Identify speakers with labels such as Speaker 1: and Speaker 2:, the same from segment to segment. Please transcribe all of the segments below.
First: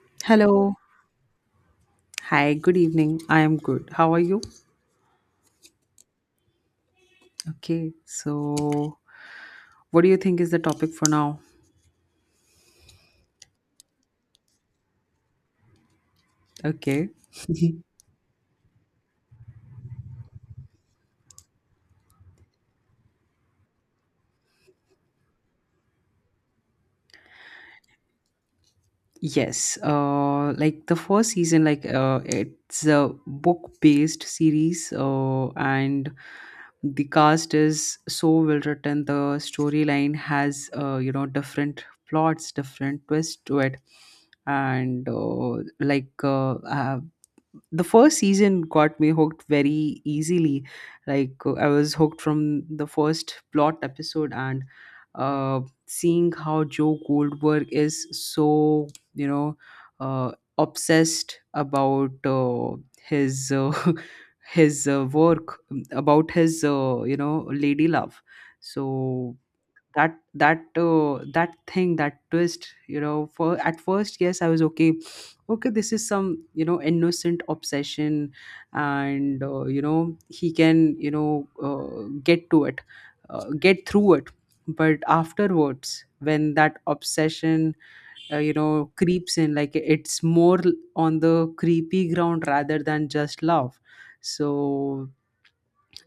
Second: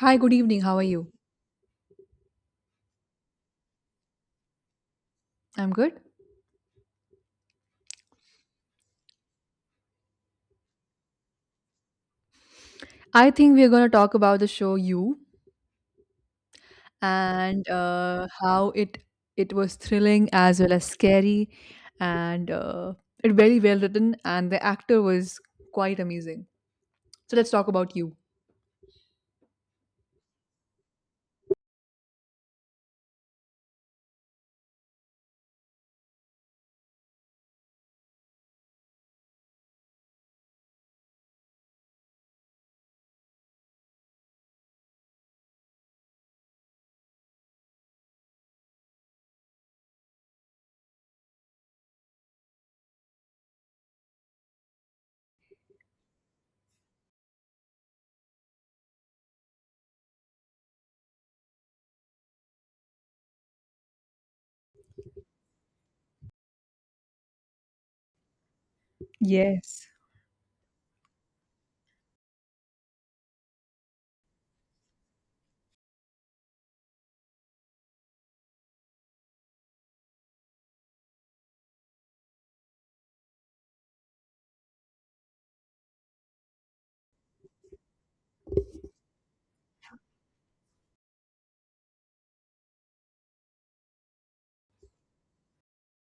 Speaker 1: Hi, good evening.
Speaker 2: Hello.
Speaker 1: How are you?
Speaker 2: Hi, good evening. I am good. How are you?
Speaker 1: I'm good.
Speaker 2: Okay. So, what do you think is the topic for now?
Speaker 1: I think we're going to talk about the show You
Speaker 2: Okay.
Speaker 1: and how it was thrilling as well as scary and it very well written and the actor was quite amazing. So let's talk about you.
Speaker 2: Yes. Like the first season, like it's a book-based series, and the cast is so well written. The storyline has, you know, different plots, different twists to it, and the first season got me hooked very easily. I was hooked from the first plot episode, and uh, seeing how Joe Goldberg is so, you know, uh, obsessed about, his his, work, about his, you know, lady love. So
Speaker 1: Yes.
Speaker 2: that thing, that twist, you know, for at first, yes, I was okay, okay, this is some, you know, innocent obsession, and, you know, he can, you know, get to it, get through it. But afterwards, when that obsession, you know, creeps in, like it's more on the creepy ground rather than just love. So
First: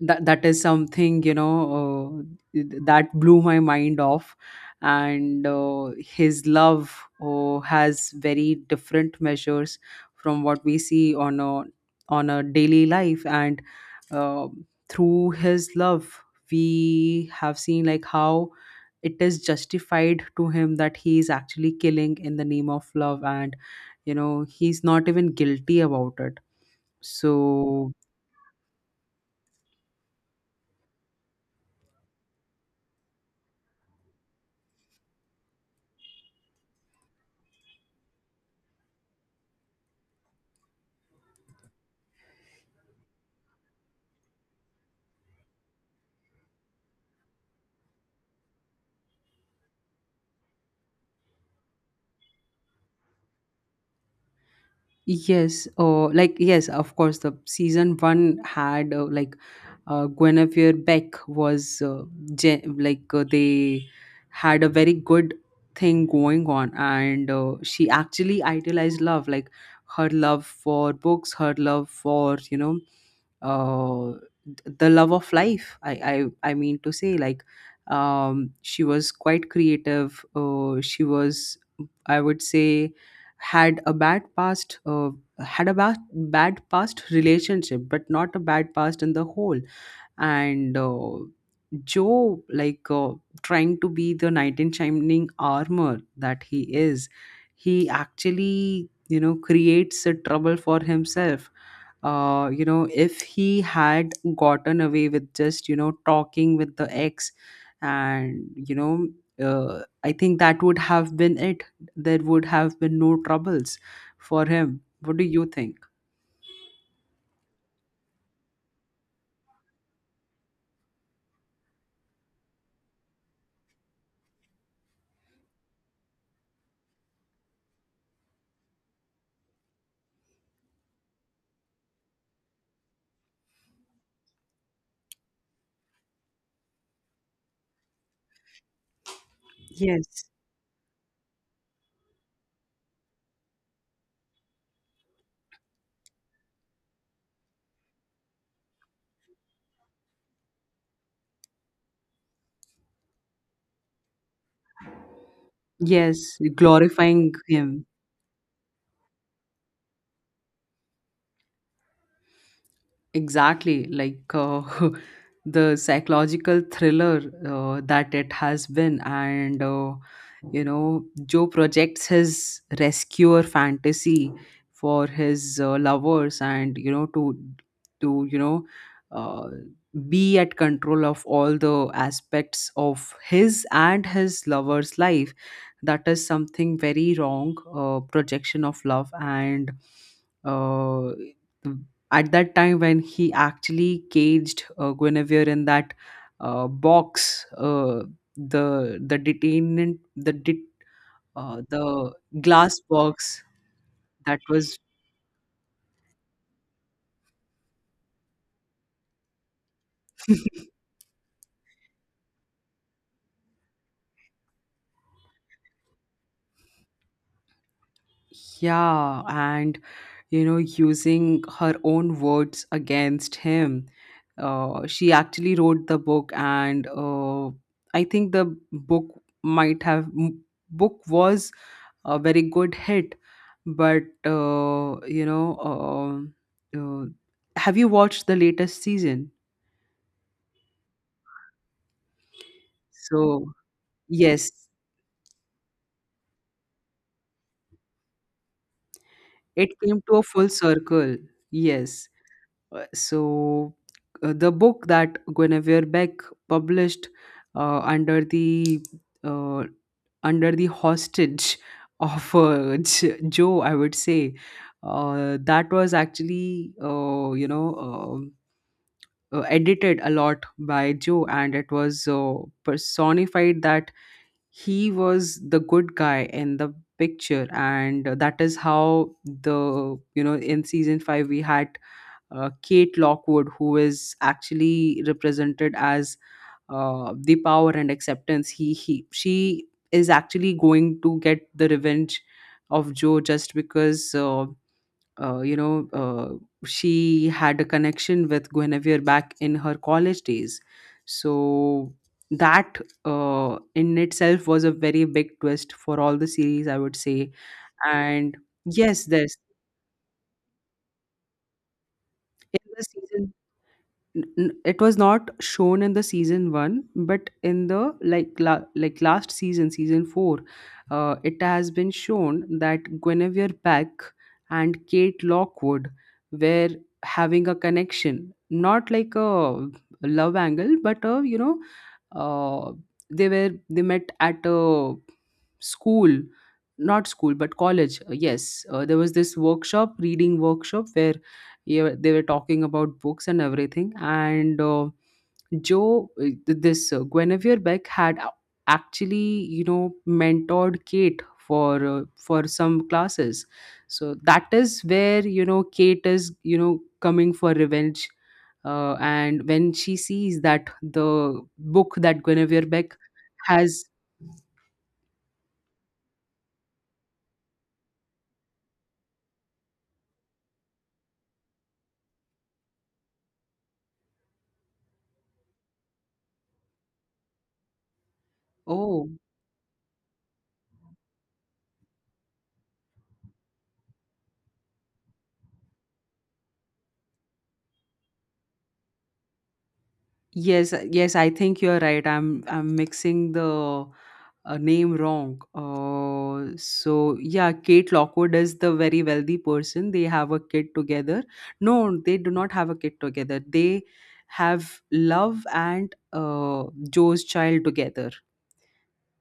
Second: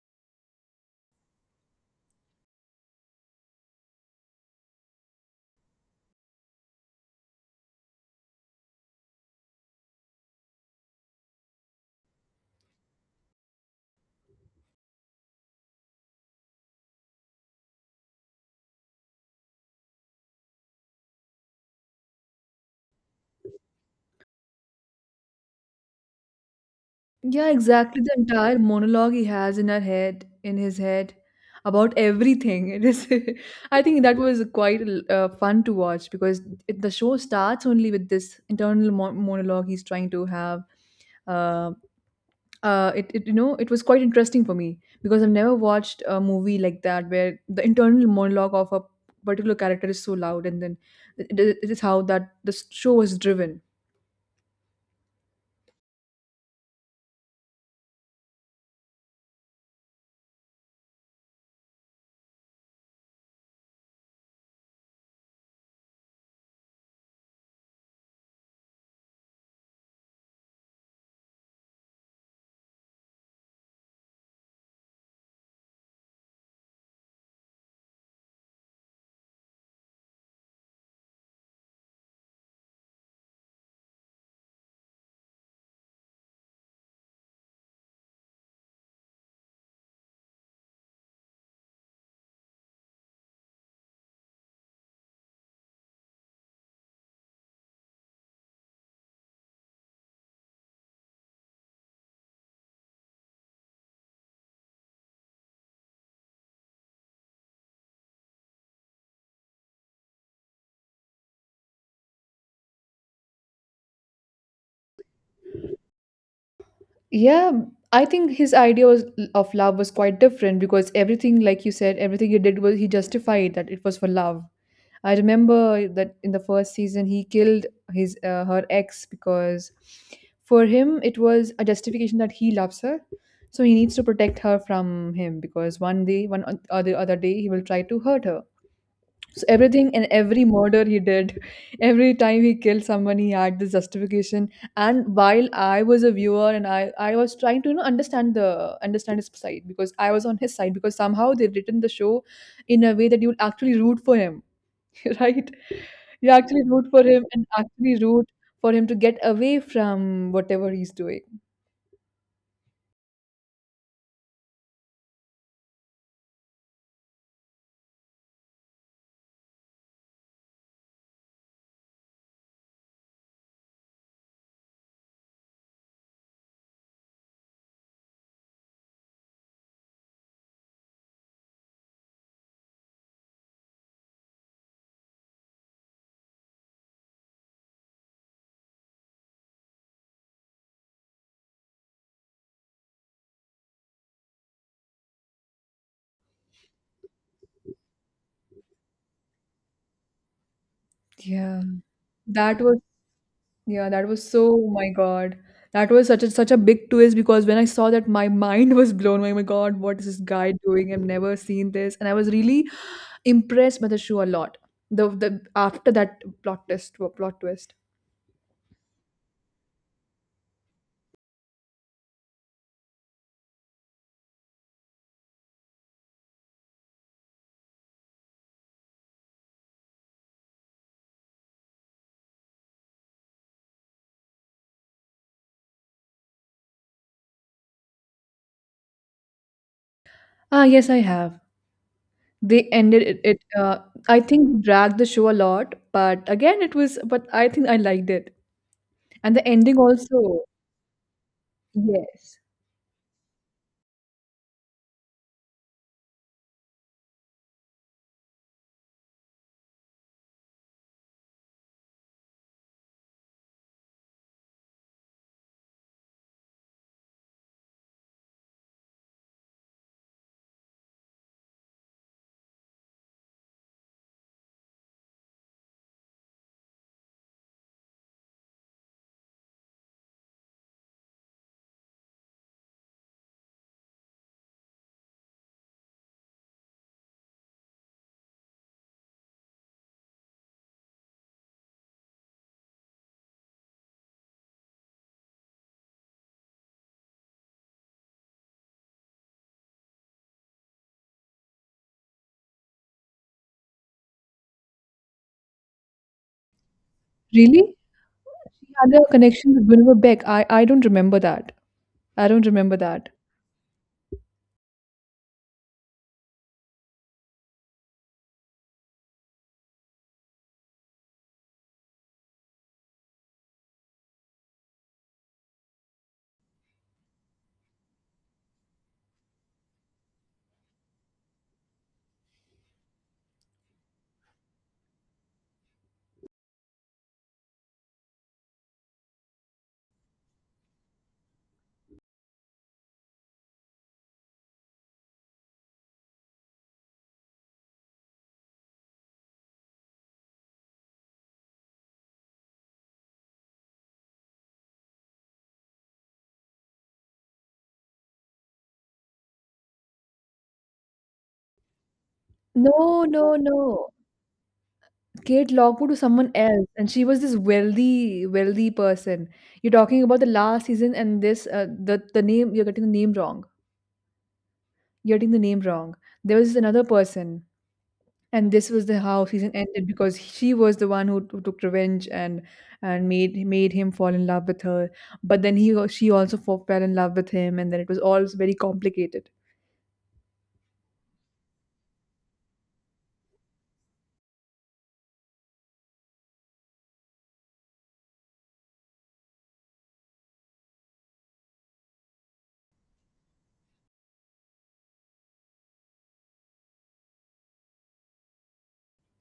Speaker 2: that is something, you know, that blew my mind off. And his love, has very different measures from what we see on a daily life, and uh, through his love we have seen like how it is justified to him that he is actually killing in the name of love, and you know, he's not even guilty about it.
Speaker 1: Yeah,
Speaker 2: So
Speaker 1: exactly. The entire monologue he has in her head, in his head, about everything. It is. I think that was quite fun to watch because the show starts only with this internal monologue he's trying to have. Uh, it it was quite interesting for me because I've never watched a movie like that where the internal monologue of a particular character is so loud and then it, it is how that the show was driven.
Speaker 2: yes, oh, like yes, of course. The season one had, Guinevere Beck was, they had a very good thing going on, and she actually idealized love, like her love for books, her love for, you know, uh, the love of life. I mean to say like, she was quite creative. She was, I would say, had a bad past. Had a bad past relationship, but not a bad past in the whole. And Joe, trying to be the knight in shining armor that he is, he actually, you know, creates a trouble for himself. You know, if he had gotten away with just, you know, talking with the ex, and, you know, I think that would have been it. There would have been no troubles for him. What do you think?
Speaker 1: Yeah, I think his idea was, of love was quite different because everything, like you said, everything he did was he justified that it was for love. I remember that in the first season he killed his her ex because for him it was a justification that he loves her, so he needs to protect her from him because one day, one or the other day, he will try to hurt her. So everything and
Speaker 2: Yes.
Speaker 1: every murder he did, every time he killed someone, he had this justification. And while I was a viewer and I was trying to understand the understand his side because I was on his side because somehow they written the show in a way that you would actually root for him, right? You
Speaker 2: Yes,
Speaker 1: actually root for him
Speaker 2: glorifying
Speaker 1: and
Speaker 2: him.
Speaker 1: actually root for him to get away from whatever he's doing.
Speaker 2: Exactly, the psychological thriller that it has been, and you know, Joe projects his rescuer fantasy for his, lovers, and you know, to you know, uh, be at control of all the aspects of his and his lover's life. That is something very wrong, projection of love, and uh, at that time when he actually caged, Guinevere in that, box, the detainment,
Speaker 1: Yeah,
Speaker 2: the
Speaker 1: that was.
Speaker 2: glass box,
Speaker 1: Yeah, that was
Speaker 2: that
Speaker 1: so, oh
Speaker 2: was,
Speaker 1: my God. That was such a such a big twist because when I saw that my mind was blown. Oh my God, what is this guy doing? I've never seen this. And I was really impressed by the show a lot. The after that plot twist plot twist.
Speaker 2: yeah, and you know, using her own words against him. She actually wrote the book, and I think the book might have m- book was a very good hit. But you know, uh, have you watched the latest season?
Speaker 1: Ah, yes, I have. They ended it.
Speaker 2: So
Speaker 1: I
Speaker 2: yes,
Speaker 1: think dragged the show a lot, but again, it was. But I think I liked it, and the
Speaker 2: it
Speaker 1: ending
Speaker 2: came to a
Speaker 1: also.
Speaker 2: full circle. Yes.
Speaker 1: Yes.
Speaker 2: So the book that Guinevere Beck published, uh, under the uh, under the hostage of, Joe, I would say, that was actually, you know, edited a lot by Joe, and it was, personified that he was the good guy in the picture. And that is how, the you know, in season five we had, Kate Lockwood, who is actually represented as, the power and acceptance. He She is actually going to get the revenge of Joe, just because. You know, she had a connection with Guinevere back in her college days. So that, in itself was a very big twist for all the series, I would say.
Speaker 1: Really?
Speaker 2: And
Speaker 1: She had a
Speaker 2: yes, this,
Speaker 1: connection with Wilbur Beck. I don't remember that. I don't
Speaker 2: in
Speaker 1: remember
Speaker 2: the
Speaker 1: that.
Speaker 2: season, it was not shown in the season 1, but in the, like last season, season 4, it has been shown that Guinevere Beck and Kate Lockwood were having a connection, not like a love angle, but a, you know, uh, they were, they met at a school, not school but college. Yes, there was this workshop, reading workshop, where, yeah, they were talking about books and everything. And joe th- this Guinevere Beck had a- actually, you know, mentored Kate for, for some classes. So that is where, you know, Kate is, you know, coming for revenge. And when she sees that the book that Guinevere Beck
Speaker 1: No, no,
Speaker 2: has,
Speaker 1: no. Kate Lockwood was someone else, and she was this wealthy, wealthy person. You're talking about the last season, and this the name you're getting the name wrong. You're getting the name wrong. There was another person, and this was the
Speaker 2: oh.
Speaker 1: how season ended because she was the one who took revenge and made him fall in love with her. But then he she also fell in love with him, and then it was all very complicated.
Speaker 2: Yes, yes, I think you're right. I'm mixing the, name wrong. So yeah, Kate Lockwood is the very wealthy person. They have a kid together. No, they do not have a kid together. They have Love and, Joe's child together.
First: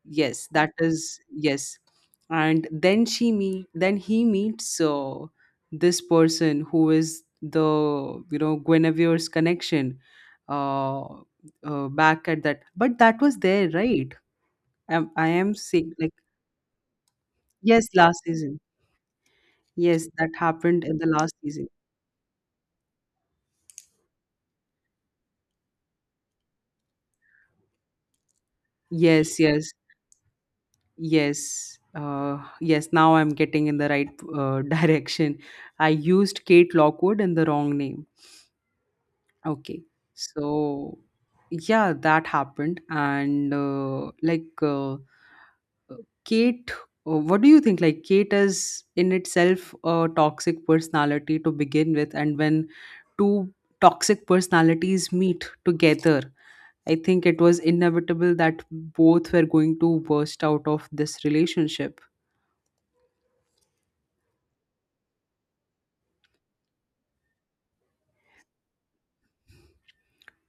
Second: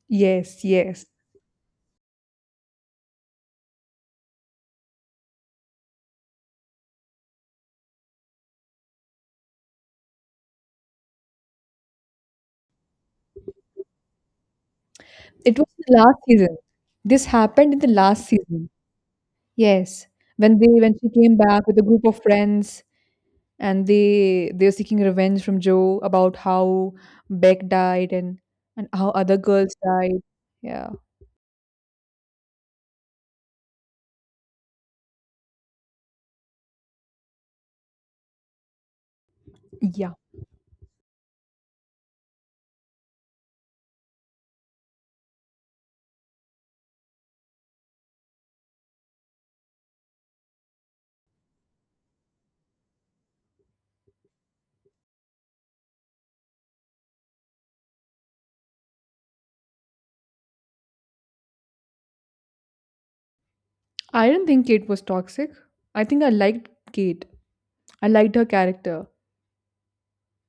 Speaker 2: Yes,
Speaker 1: Yes,
Speaker 2: that
Speaker 1: yes.
Speaker 2: is, yes. And then she meet, then he meets, this person who is the, you know, Guinevere's connection, uh, back at that, but that was there, right? I am
Speaker 1: It was
Speaker 2: saying
Speaker 1: the
Speaker 2: like,
Speaker 1: last season. This happened in the
Speaker 2: yes, last
Speaker 1: last
Speaker 2: season,
Speaker 1: season. Yes.
Speaker 2: yes, that
Speaker 1: When they
Speaker 2: happened
Speaker 1: when
Speaker 2: in the
Speaker 1: she
Speaker 2: last
Speaker 1: came back
Speaker 2: season.
Speaker 1: with a group of friends and they were seeking revenge from Joe about how Beck died and how other
Speaker 2: Yes, yes,
Speaker 1: girls died. Yeah.
Speaker 2: yes. Yes, now I'm getting in the right, direction. I used Kate Lockwood in the wrong name. Okay.
Speaker 1: Yeah.
Speaker 2: So, yeah, that happened. And Kate, what do you think? Like Kate is, in itself, a toxic personality to begin with. And when two toxic personalities meet together, I think it was inevitable that both were going to burst out of this relationship.
Speaker 1: I didn't think Kate was toxic. I think I liked Kate. I liked her character.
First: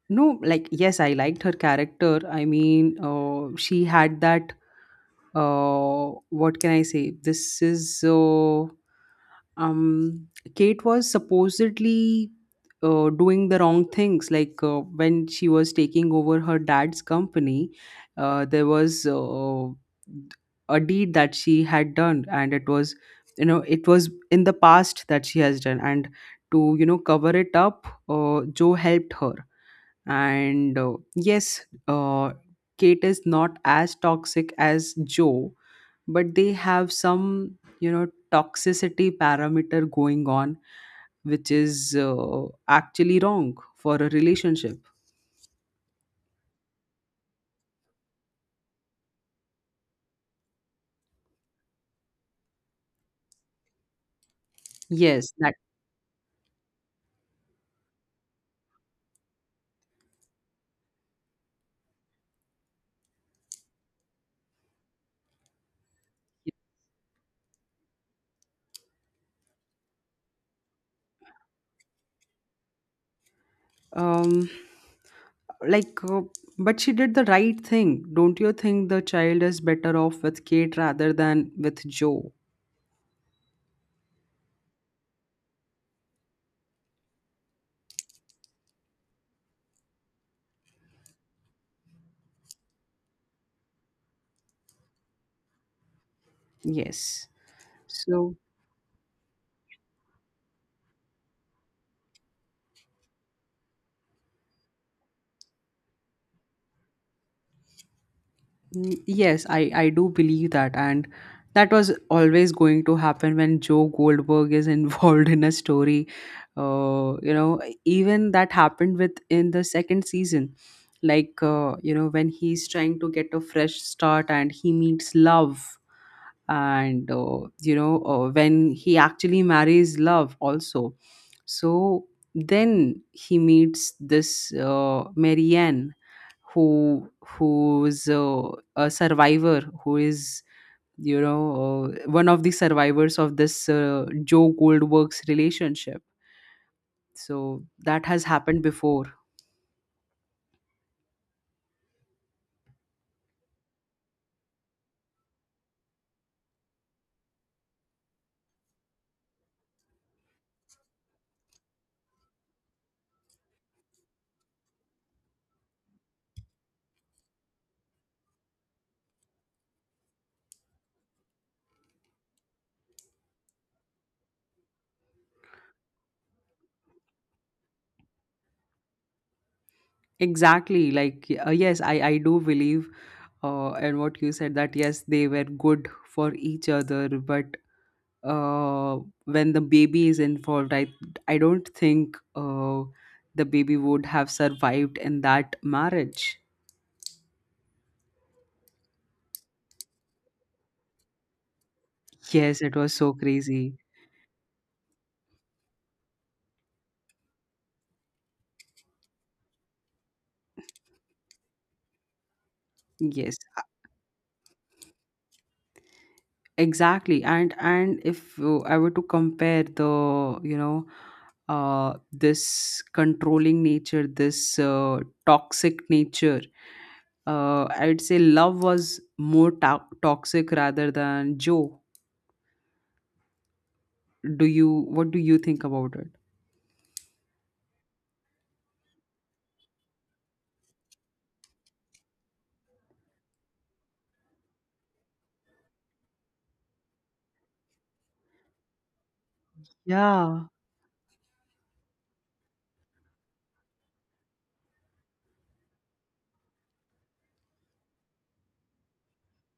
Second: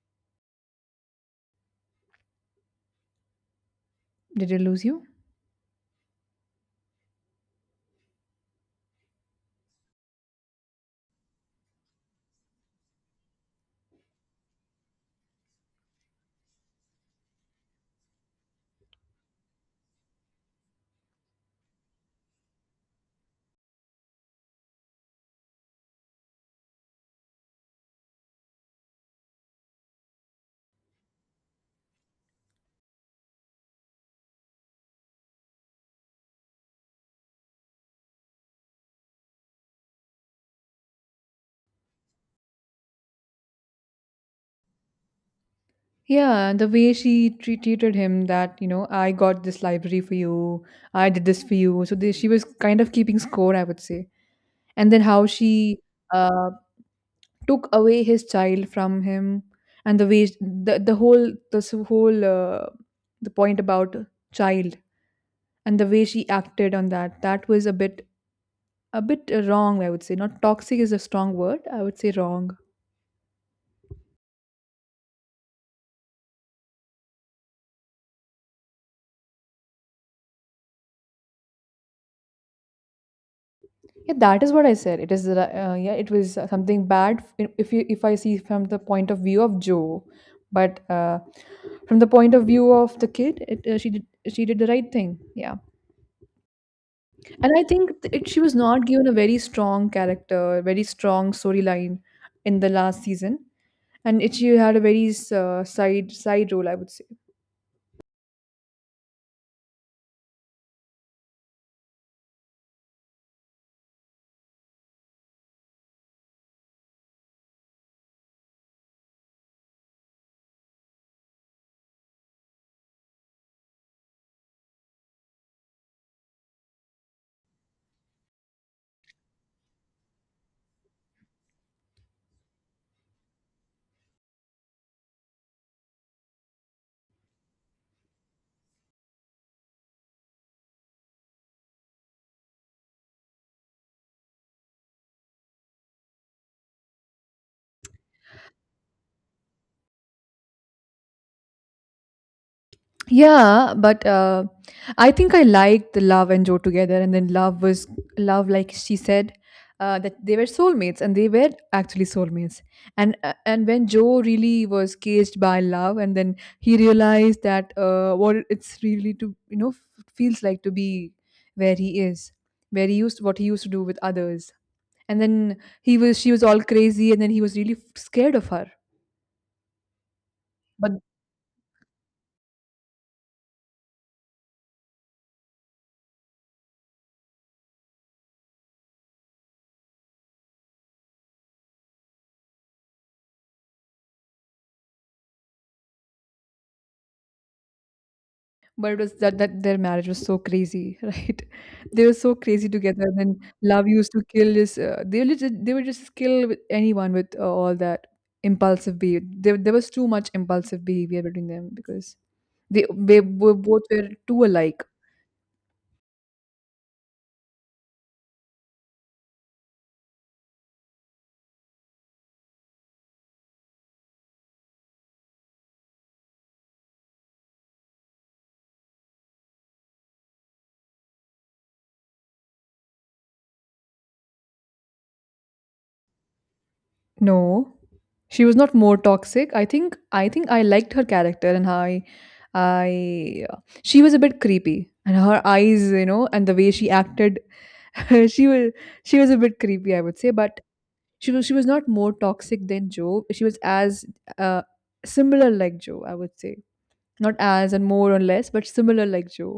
Speaker 2: No, like, yes, I liked her character. I mean, she had
Speaker 1: Did
Speaker 2: that,
Speaker 1: I lose you?
Speaker 2: what can I say? This is, um, Kate was supposedly, doing the wrong things. Like, when she was taking over her dad's company, there was, a deed that she had done, and it was, you know, it was in the past that she has done. And to, you know, cover it up, Joe helped her, and yes, Kate is not as toxic as Joe, but they have some, you know, toxicity parameter going on, which is, actually wrong for a relationship.
Speaker 1: Yeah, the way she treated him that, you know, I got this library for you, I did this for you. So they, she was kind of keeping score, I would say. And then how
Speaker 2: Yes, that,
Speaker 1: she uh, took away his child from him and the way the whole this whole the point about child and the way she acted on that that was a bit wrong, I would say. Not toxic is a strong word. I would say wrong.
Speaker 2: um like uh, but she did the right thing. Don't you think the child is better off with Kate rather than with Joe?
Speaker 1: Yeah, that is what I said. It is yeah, it was something bad if you if I see from the point of view of Joe, but from the point of view of the kid, she did the right thing. Yeah,
Speaker 2: Yes.
Speaker 1: and I think
Speaker 2: So,
Speaker 1: she was not given a very strong character, very strong storyline in the last season, and she had a very side side role, I would say.
Speaker 2: mm, yes, I do believe that. And that was always going to happen when Joe Goldberg is involved in a story. You know, even that happened with, in the second season. Like, you know, when he's trying to get a fresh start and he meets love, and you know, when he actually marries love also. So then he meets this, Marianne, who's a survivor, who is, you know, one of the survivors of this, Joe Goldberg's relationship. So that has happened before.
Speaker 1: Yeah, but I think I liked the love and Joe together, and then love was love, like she said, that they were soulmates, and they were actually soulmates. And when Joe really was caged by love, and then he realized that what it's really to feels like to be where he is, where he used what he used to do with others, and then he was she was all crazy, and then he was really scared of her.
Speaker 2: Exactly, yes, I do believe. And what you said, that yes, they were good for each other. But uh, when the baby is involved, I don't think, the baby would have survived in that marriage.
Speaker 1: But it was that, that their marriage was so crazy, right? They were so
Speaker 2: Yes,
Speaker 1: crazy
Speaker 2: it was
Speaker 1: together.
Speaker 2: so
Speaker 1: And then
Speaker 2: crazy.
Speaker 1: love used to kill this. They were just, they would just kill with anyone with all that impulsive behavior. There was too much impulsive behavior between them because they
Speaker 2: yes
Speaker 1: were
Speaker 2: a-
Speaker 1: both were too alike.
Speaker 2: exactly. And if, I were to compare the, you know, this controlling nature, this, toxic nature, I'd say love was toxic rather than Joe. Do you, what do you think about it?
Speaker 1: No, she was not more toxic. I think I liked her character and how I she was a bit creepy and her eyes, you know, and the way she acted, she was she was a bit creepy, I would say.
Speaker 2: Yeah,
Speaker 1: But she was she was not more toxic than Joe. She was as uh, similar like Joe, I would say. Not as and more or less, but similar like Joe.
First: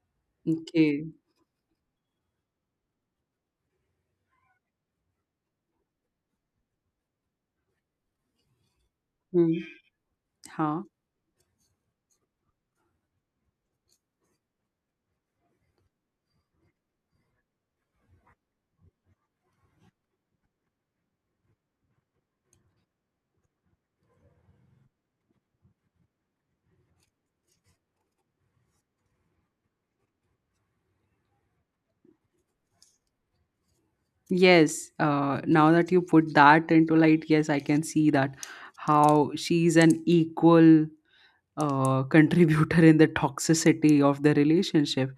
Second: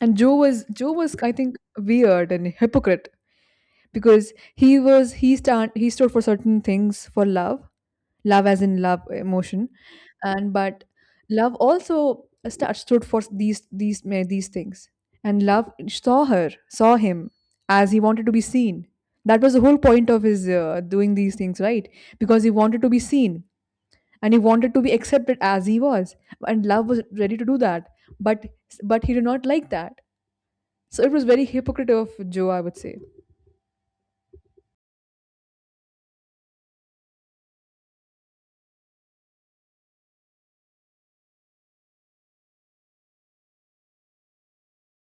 Speaker 1: And Joe
Speaker 2: okay.
Speaker 1: was I think weird and hypocrite because he stood for certain things for love, love as in love
Speaker 2: Hmm.
Speaker 1: emotion and but
Speaker 2: Huh.
Speaker 1: love also stood for these these things, and love saw her saw him as he wanted to be seen. That was the whole point of his doing these things, right? Because he wanted to be seen and he wanted to be accepted as he was, and love was ready to do that. but but he did not like that, so it was very hypocritical of Joe, I would say.
Speaker 2: Yes. Now that you put that into light, yes, I can see that how she's an equal, contributor in the toxicity of the relationship.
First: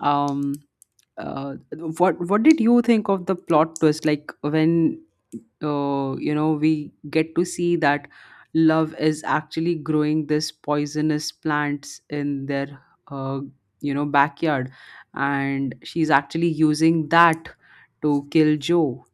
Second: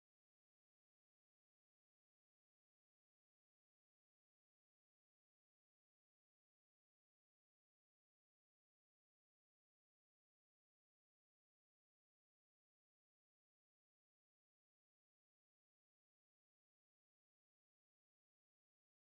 Speaker 2: Um, uh, what did you think of the plot twist? Like when you know we get to see that Love is actually growing this poisonous plants in their uh, you know backyard, and she's actually using that to kill Joe.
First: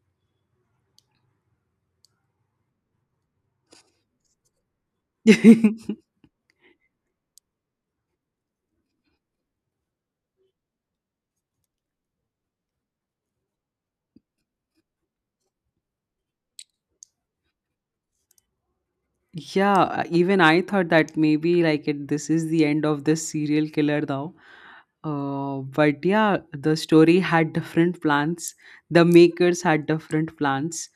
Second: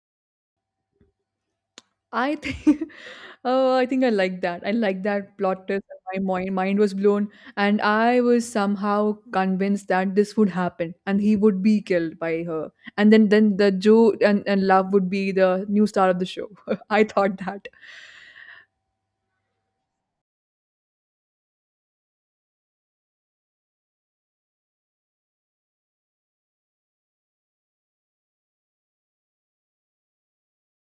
Speaker 1: I think oh, I think I like that. I like that
Speaker 2: Yeah,
Speaker 1: plot twist. And my mind was blown, and I was somehow convinced that this would happen, and he would be killed by her, and then the Joe and Love would be the new star of the show. I thought that.
Speaker 2: even I thought that maybe, like it, this is the end of this serial killer now. But yeah, the story had different plans. The makers had different plans.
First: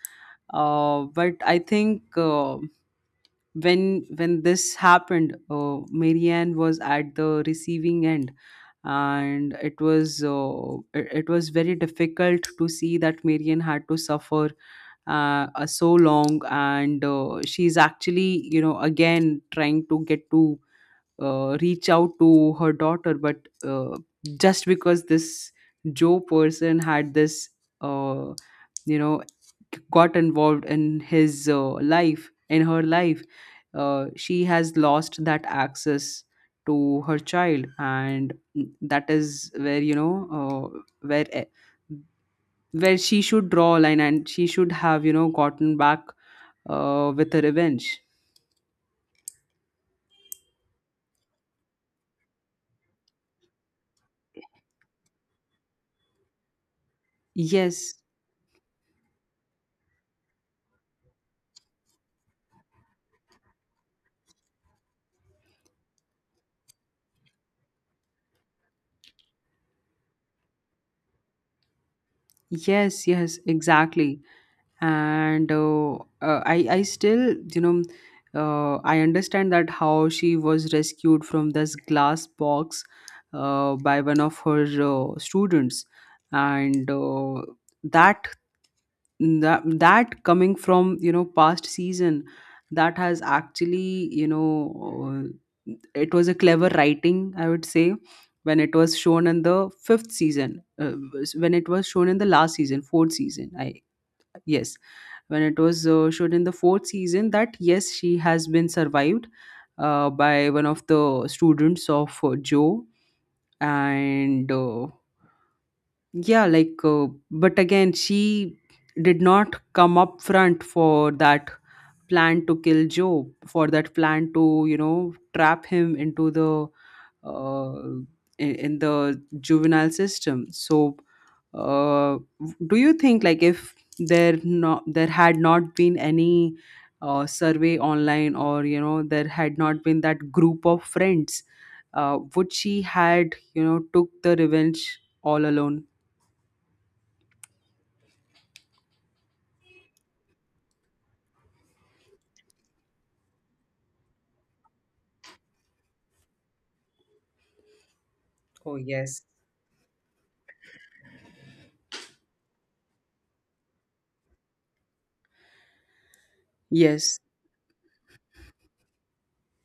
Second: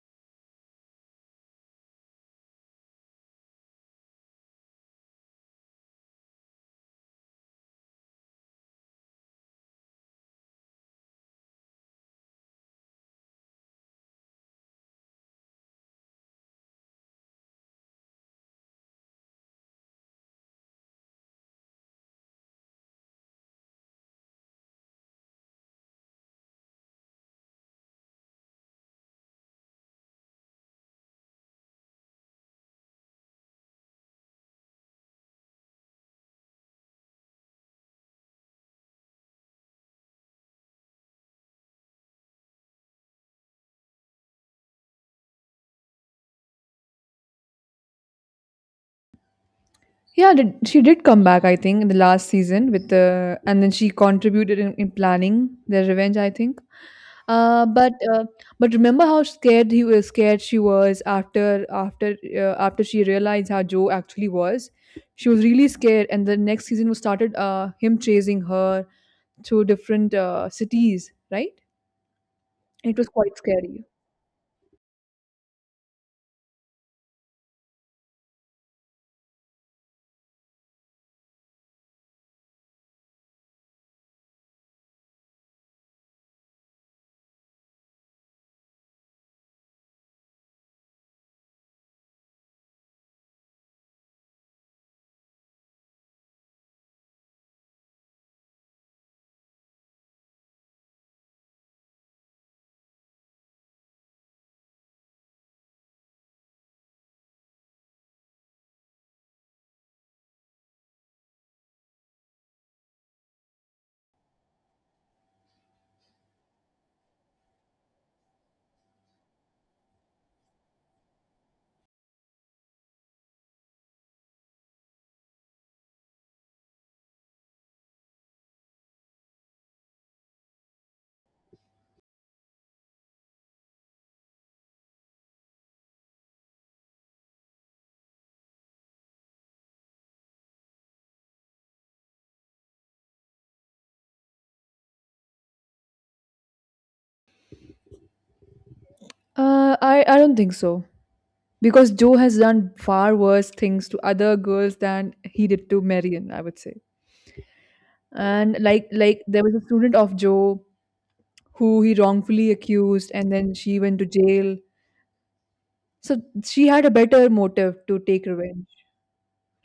Speaker 2: But I think when this happened, Marianne was at the receiving end, and it was very difficult to see that Marianne had to suffer so long. And she's actually, you know, again trying to get to reach out to her daughter, but— uh, just because this Joe person had this— uh, you know, got involved in his life, in her life, she has lost that access to her child. And that is where, you know, uh, where eh, where she should draw a line, and she should have, gotten back with a revenge.
Speaker 1: Yeah, did, she did come back. I think in the last season and then she contributed in planning the revenge. I think. Uh,
Speaker 2: Yes,
Speaker 1: but uh, but remember how scared he was, scared she was after she realized how Joe actually was. She was really scared, and the next season was started him chasing her to different cities, right? And it was
Speaker 2: yes,
Speaker 1: quite
Speaker 2: yes
Speaker 1: scary.
Speaker 2: exactly. And I still, I understand that how she was rescued from this glass box by one of her students, and that that coming from, you know, past season, that has actually you know it was a clever writing, I would say. When it was shown in the fifth season when it was shown in the last season fourth season I Yes, when it was shown in the fourth season, that yes, she has been survived by one of the students of Joe, and yeah, like, but again, she did not come up front for that plan to kill Job, for that plan to, trap him into the— uh, in the juvenile system. So, uh, do you think, like, if there had not been any survey online, or you know, there had not been that group of friends, would she had, you know, took the revenge all alone?
Speaker 1: I don't think so. Because Joe has done far worse things to other girls than he did to Marion, I would say. And
Speaker 2: Oh,
Speaker 1: like
Speaker 2: yes.
Speaker 1: there was a student of Joe who he wrongfully accused and then she went to jail. So she had a
Speaker 2: Yes.
Speaker 1: better motive to take revenge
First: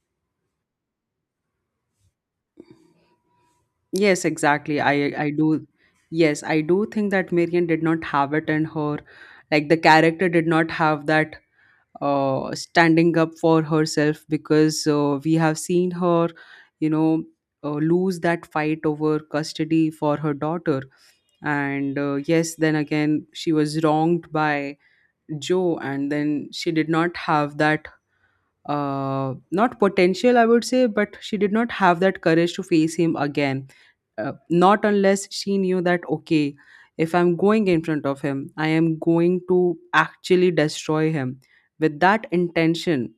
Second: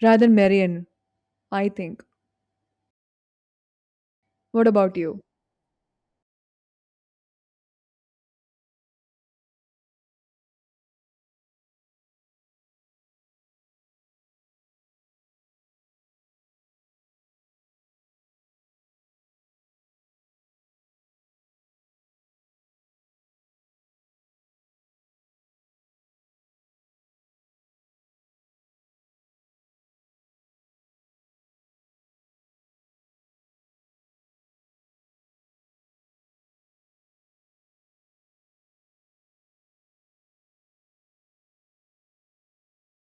Speaker 1: rather than Marion, I think.
Speaker 2: Yes,
Speaker 1: What
Speaker 2: exactly. I
Speaker 1: about you?
Speaker 2: I do. Yes, I do think that Marian did not have it in her. Like, the character did not have that— standing up for herself, because we have seen her, you know, lose that fight over custody for her daughter. And yes, then again, she was wronged by Joe, and then she did not have that— not potential, I would say, but she did not have that courage to face him again. Not unless she knew that, okay, if I'm going in front of him, I am going to actually destroy him. With that intention,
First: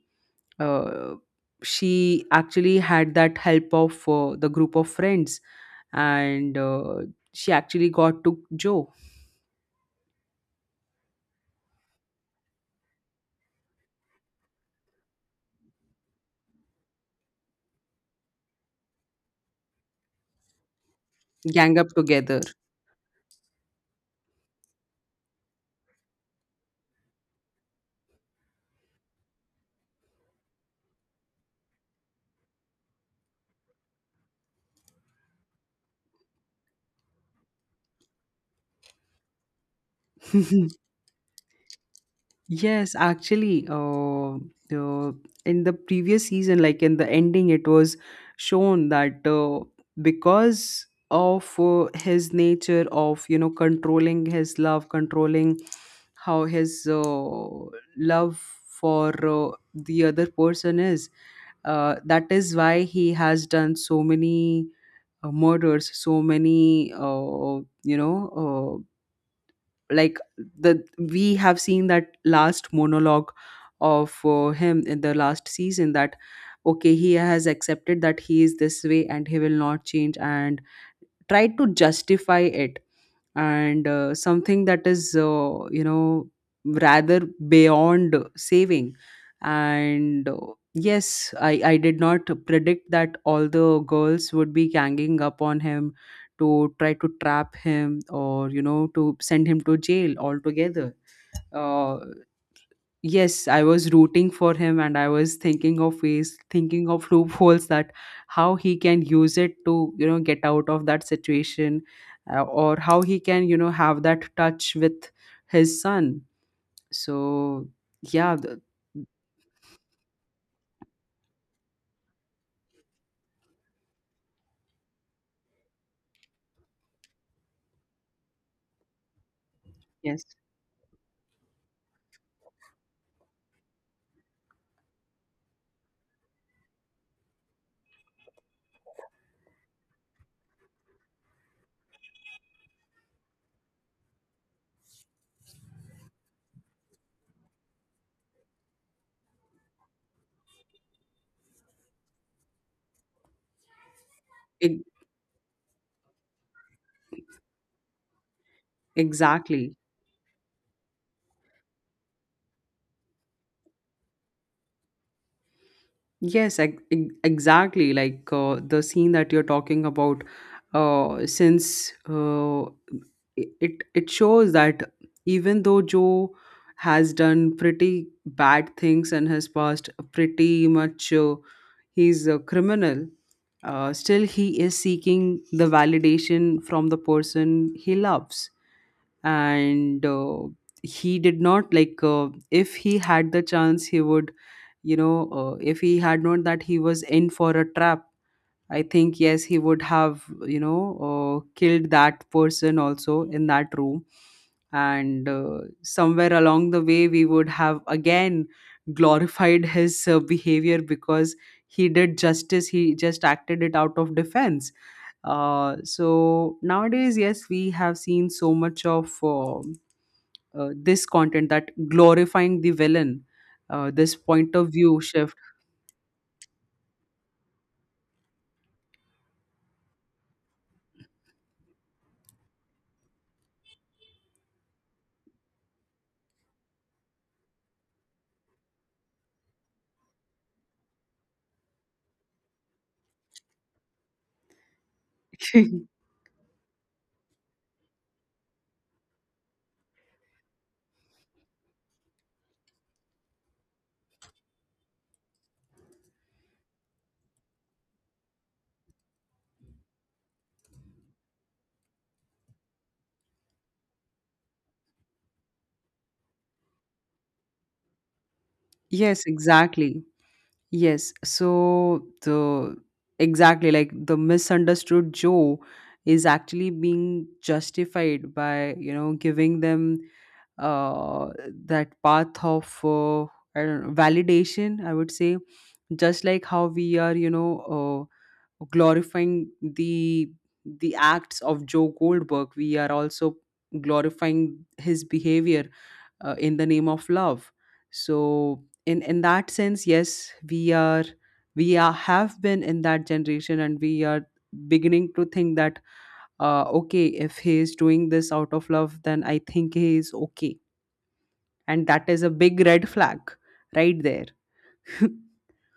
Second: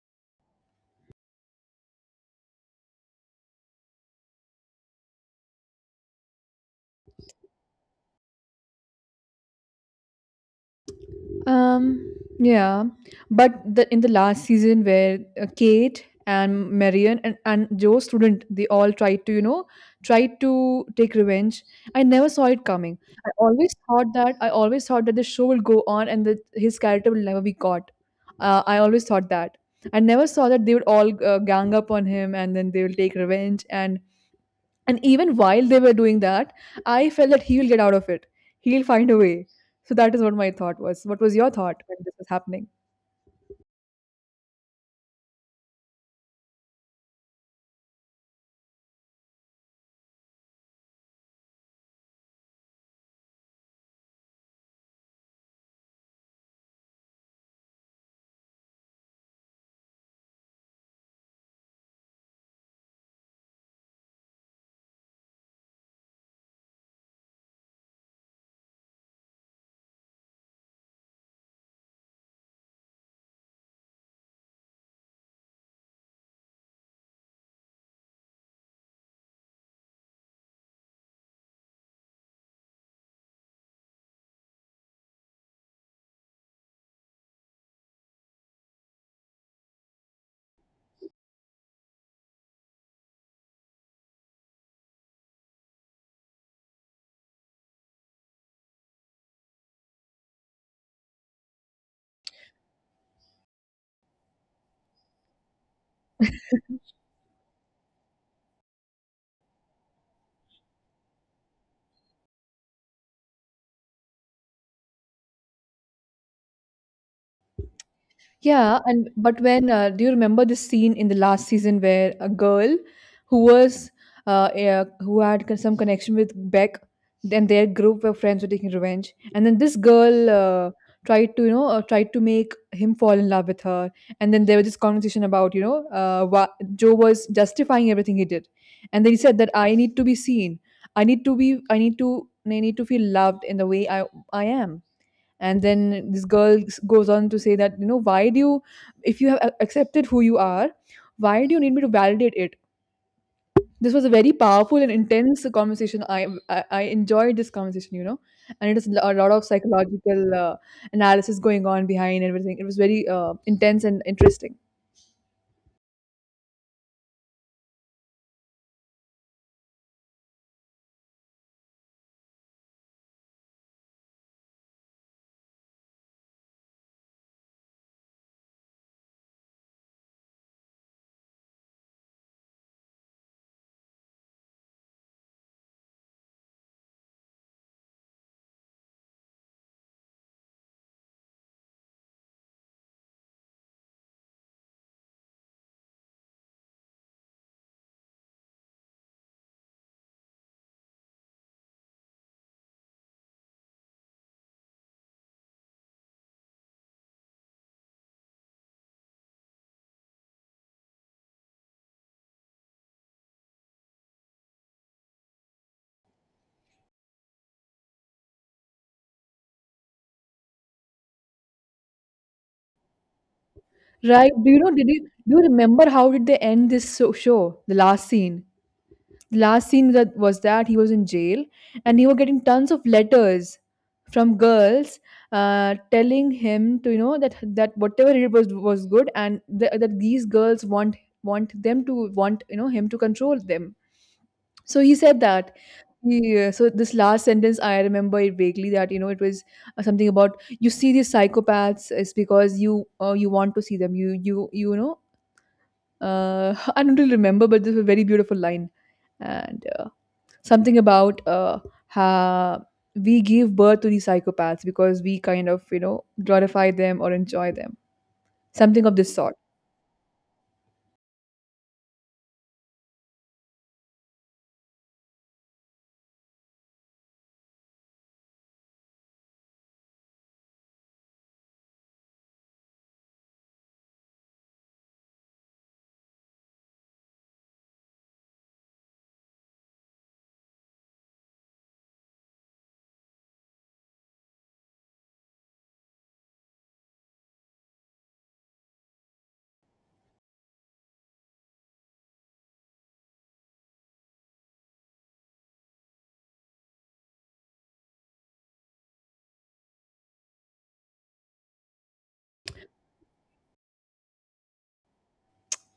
Speaker 2: uh, she actually had that help of the group of friends, and she actually got to Joe,
Speaker 1: Um, yeah, but the in the last season where Kate and Marion and Joe student they all tried to tried to take revenge.
Speaker 2: gang up
Speaker 1: I never
Speaker 2: together.
Speaker 1: saw it coming. I always thought that the show will go on and that his character will never be caught. I always thought that. I never saw that they would all gang up on him and then they will take revenge and even while they were doing that, I felt that he will get out of it. He'll find a way. So that is what my thought was. What was your thought when this was happening?
Speaker 2: Yes, actually, uh, in the previous season, like in the ending, it was shown that because of his nature of, you know, controlling his love, controlling how his love for the other person is— that is why he has done so many murders, so many, like, the we have seen that last monologue of him in the last season, that okay, he has accepted that he is this way and he will not change, and tried to justify it. And something that is, rather beyond saving. And yes, I did not predict that all the girls would be ganging up on him to try to trap him, or you know, to send him to jail altogether. uh, Yes, I was rooting for him, and I was thinking of ways, thinking of loopholes, that how he can use it to, get out of that situation, or how he can, have that touch with his son. So, yeah, the—
Speaker 1: Yeah, and but when do you remember the scene in the last season where a girl who was some connection with Beck, then their group of friends were taking revenge, and then this
Speaker 2: yes,
Speaker 1: girl tried to tried to make him fall in love with her, and then there was this conversation about Joe was justifying everything he did, and then he said that I need to be seen, I need to feel loved in the way I am. And then this girl goes on to say that, you know, why do you, if you have accepted who you are, why do you need me to validate it? This was a very powerful
Speaker 2: e-
Speaker 1: and intense conversation. I enjoyed this conversation, you know, and it is a lot of
Speaker 2: exactly.
Speaker 1: psychological analysis going on behind everything. It was very intense and interesting.
Speaker 2: Yes, exactly. Like, the scene that you're talking about, since it shows that even though Joe has done pretty bad things and has passed pretty much— he's a criminal. Still, he is seeking the validation from the person he loves, and he did not, like. If he had the chance, he would— if he had known that he was in for a trap, I think yes, he would have, you know killed that person also in that room. And somewhere along the way, we would have again glorified his behavior, because he did justice, he just acted it out of defense. So nowadays, yes, we have seen so much of this content that glorifying the villain— this
Speaker 1: Right, do
Speaker 2: point
Speaker 1: you
Speaker 2: of
Speaker 1: know, did you
Speaker 2: view shift.
Speaker 1: do you remember how did they end this show? The last scene, last scene, that was that he was in jail, and he was getting tons of letters from girls, telling him to, you know, that whatever he did was good, and that these girls want them to want, you know, him to control them. So he said that so this last sentence I remember it vaguely, that you know it was something about, you see these psychopaths is because you, you want to see them, you know, I don't really remember, but this was a very beautiful line. And something about, uh, how we give birth to these psychopaths because we kind of, you know, glorify them or enjoy them, something of this
Speaker 2: Yes,
Speaker 1: sort.
Speaker 2: exactly. Yes. So the Exactly, like, the misunderstood Joe is actually being justified by, you know, giving them— uh that path of— I don't know, validation, I would say. Just like how we are, glorifying the acts of Joe Goldberg, we are also glorifying his behavior in the name of love. So in that sense, yes, we are— have been in that generation, and we are beginning to think that okay, if he is doing this out of love, then I think he is okay. And that is a big red flag right there.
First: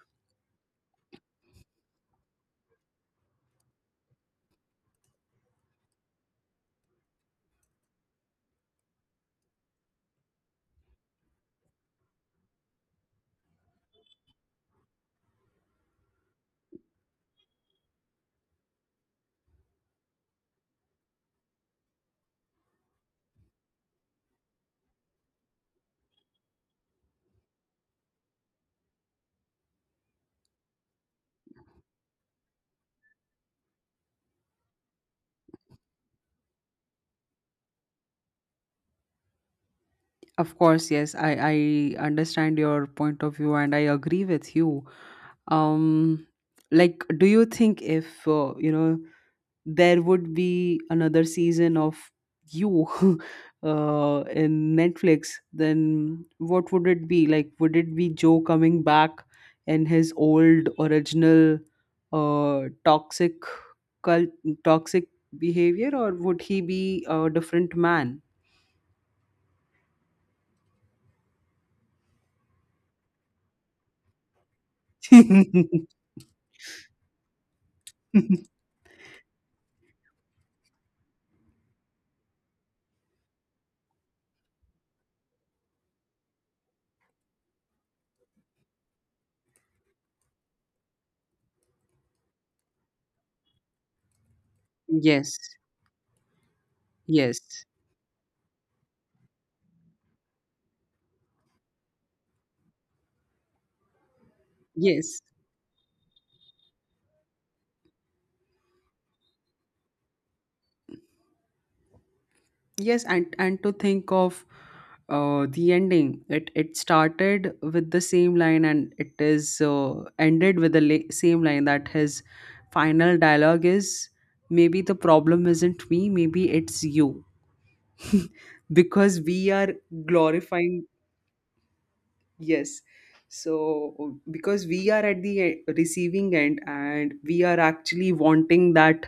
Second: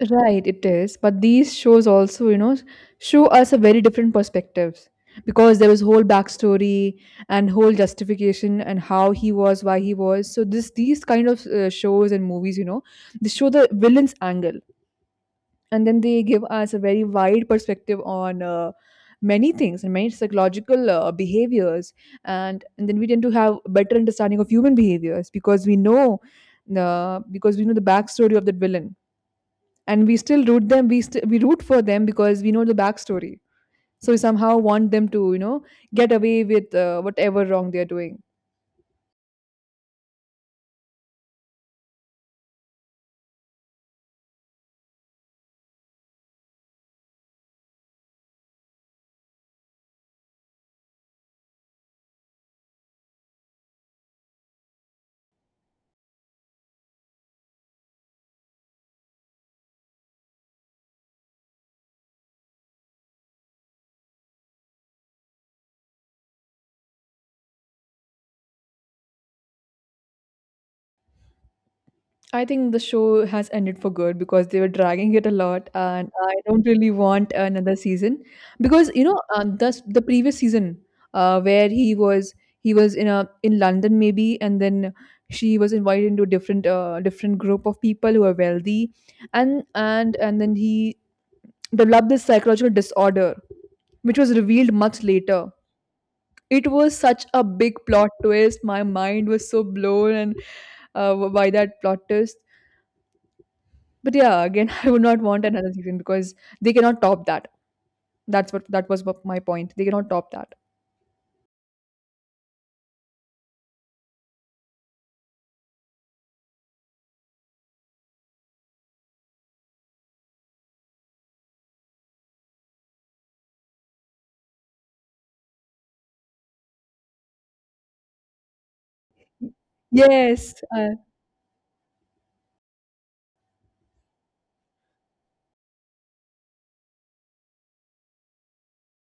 Speaker 1: Right, it is, but these shows also, you know, show us a very different perspectives, because there was whole backstory and whole justification and how he was, why he was so. This, these kind of shows and movies, you know, they show the villain's angle, and then they give us a very wide perspective on, many things and many psychological behaviors. And then we tend to have a better understanding of human behaviors because we know the because we know the backstory of that villain. And we still root them, we root for them because we know the backstory. So we somehow want them to, you know, get away with whatever wrong they're doing.
Speaker 2: Of course, yes. I understand your point of view and I agree with you. um like, do you think if, you know, there would be another season of You, in Netflix, then what would it be? Like, would it be Joe coming back in his old original toxic cult, toxic behavior, or would he be a different man?
Speaker 1: I think the show has ended for good, because they were dragging it a lot, and I don't really want another season. Because you know, the previous season, where he was in a in London maybe, and then she was invited into a different different group of people who are wealthy, and then he developed this psychological disorder, which was revealed much
Speaker 2: Yes,
Speaker 1: later. It was such a
Speaker 2: yes,
Speaker 1: big plot twist. My mind was so blown. And by that plot twist, but yeah, again, I would not
Speaker 2: yes.
Speaker 1: want another season because they cannot top that. That's what that was what my point. They cannot top that.
Speaker 2: Yes, and to think of the ending, it started with the same line, and it is ended with the same line, that his final dialogue is, maybe the problem isn't me, maybe it's you. Because we are
Speaker 1: Yes,
Speaker 2: glorifying. Yes. So because we are at the receiving end, and we are actually wanting that—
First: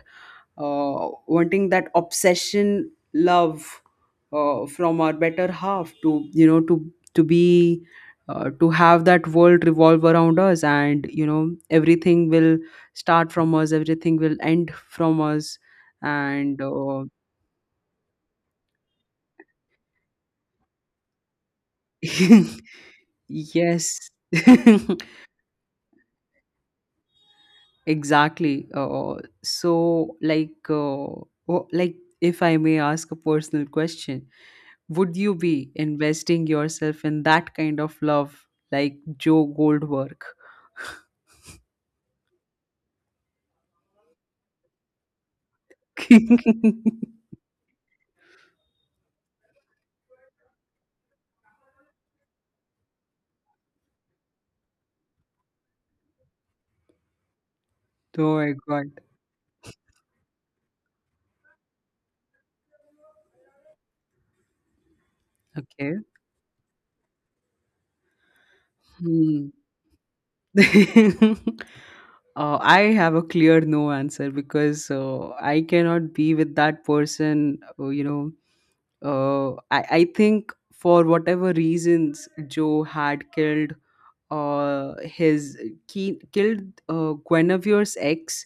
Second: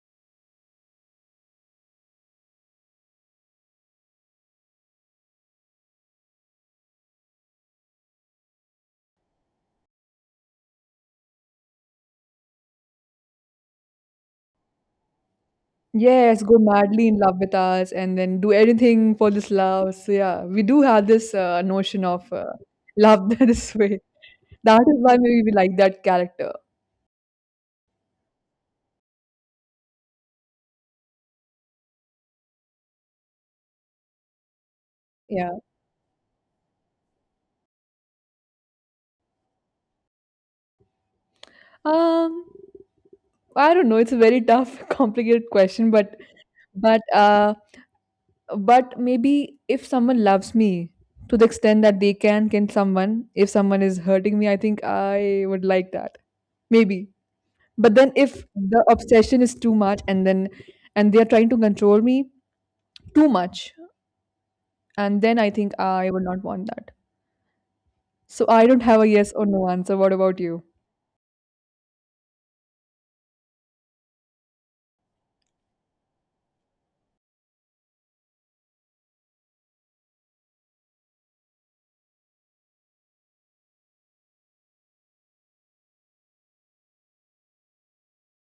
Speaker 2: wanting that obsession love from our better half to, you know, to be— to have that world revolve around us, and you know, everything will start from us, everything will end from us.
Speaker 1: yes, go
Speaker 2: And
Speaker 1: madly in love with us and then do anything for this love. So yeah, we do have this notion of love this way.
Speaker 2: yes.
Speaker 1: That is why maybe we like that character.
Speaker 2: Exactly. So like, oh, like, if I may ask a personal question, would you
Speaker 1: Yeah.
Speaker 2: be investing yourself in that kind of love, like Joe Goldberg?
Speaker 1: Um, I don't know. It's a very tough, complicated question,
Speaker 2: Oh
Speaker 1: but uh, but maybe if someone loves me to the extent that they can someone if someone is hurting me, I think I would like that maybe. But then if
Speaker 2: my
Speaker 1: the
Speaker 2: god.
Speaker 1: obsession is too much, and they are trying to control me too much, and then I think
Speaker 2: Okay.
Speaker 1: I would not want that. So I don't have a yes or
Speaker 2: Hmm.
Speaker 1: no answer. What about you?
Speaker 2: I have a clear no answer, because I cannot be with that person. You know, I think, for whatever reasons Joe had killed his— killed Guinevere's ex,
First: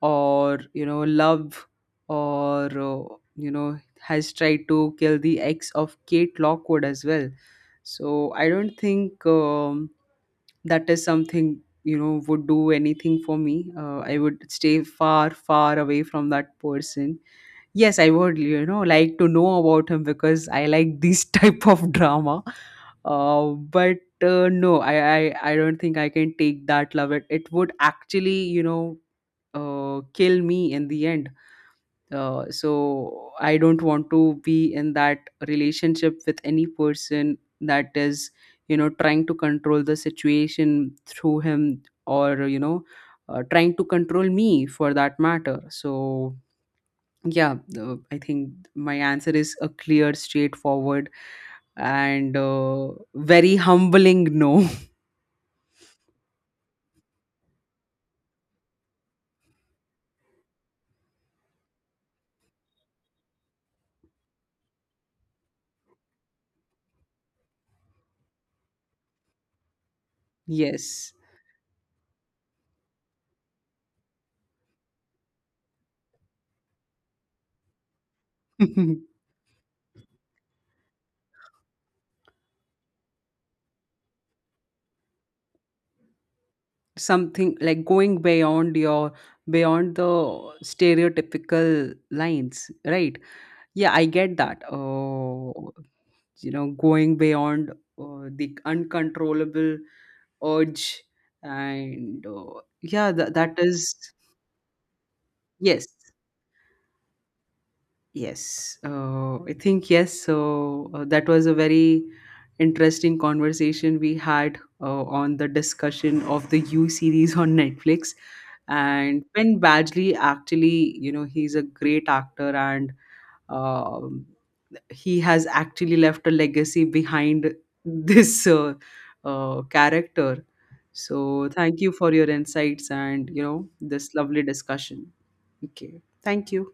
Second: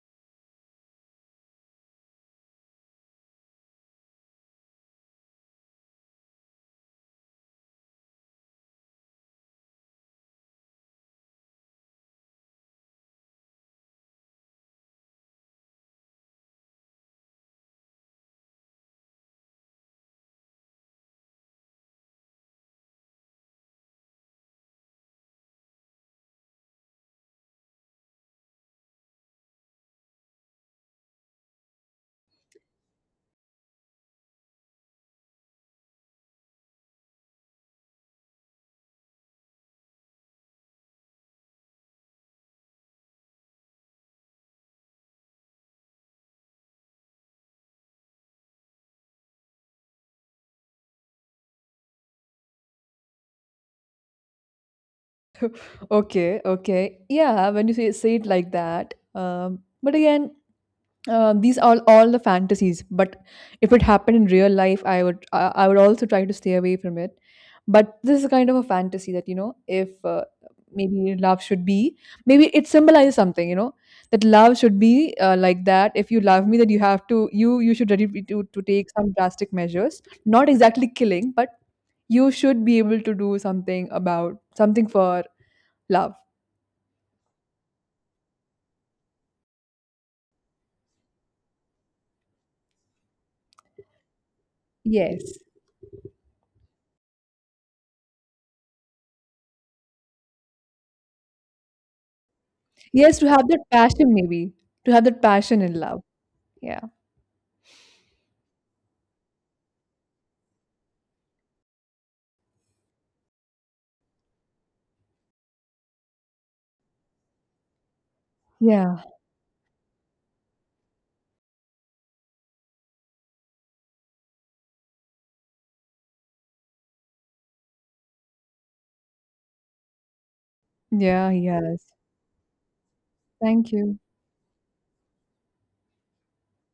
Speaker 2: or love, or has tried to kill the ex of Kate Lockwood as well. So I don't think, that is something would do anything for me. I would stay far, far away from that person. Yes, I would, like to know about him, because I like this type of drama. But no, I don't think I can take that love. It would actually, kill me in the end. So I don't want to be in that relationship with any person that is, trying to control the situation through him, or, trying to control me for that matter. So yeah, I think my answer is a clear, straightforward, and very humbling no.
Speaker 1: Okay, okay, yeah, when you say it like that, um, but again, these are all the fantasies. But if it happened in real life, I would also try to stay away from it. But this is kind of a fantasy that, you know, if,
Speaker 2: Yes.
Speaker 1: maybe love should be, maybe it symbolizes something, you know, that love should be like that. If you love me, that you have to, you should ready to, take some drastic measures, not exactly killing, but you should be able to do something, about something, for love.
Speaker 2: Something like going beyond your— beyond the stereotypical lines, right? Yeah, I get that.
Speaker 1: Yes,
Speaker 2: You know, going beyond the uncontrollable urge, and yeah,
Speaker 1: yes, to have
Speaker 2: that
Speaker 1: that
Speaker 2: is—
Speaker 1: passion maybe, to have that passion in
Speaker 2: yes.
Speaker 1: love. Yeah,
Speaker 2: Yes, I think yes. So that was a very interesting conversation we had on the discussion of the U series on Netflix.
Speaker 1: yeah.
Speaker 2: And Ben Badgley actually, you know, he's a great actor, and um he has actually left a legacy behind this character.
Speaker 1: Yeah, he
Speaker 2: So thank
Speaker 1: has.
Speaker 2: you for your insights and, you know,
Speaker 1: Thank you.
Speaker 2: this lovely discussion. Okay, thank you.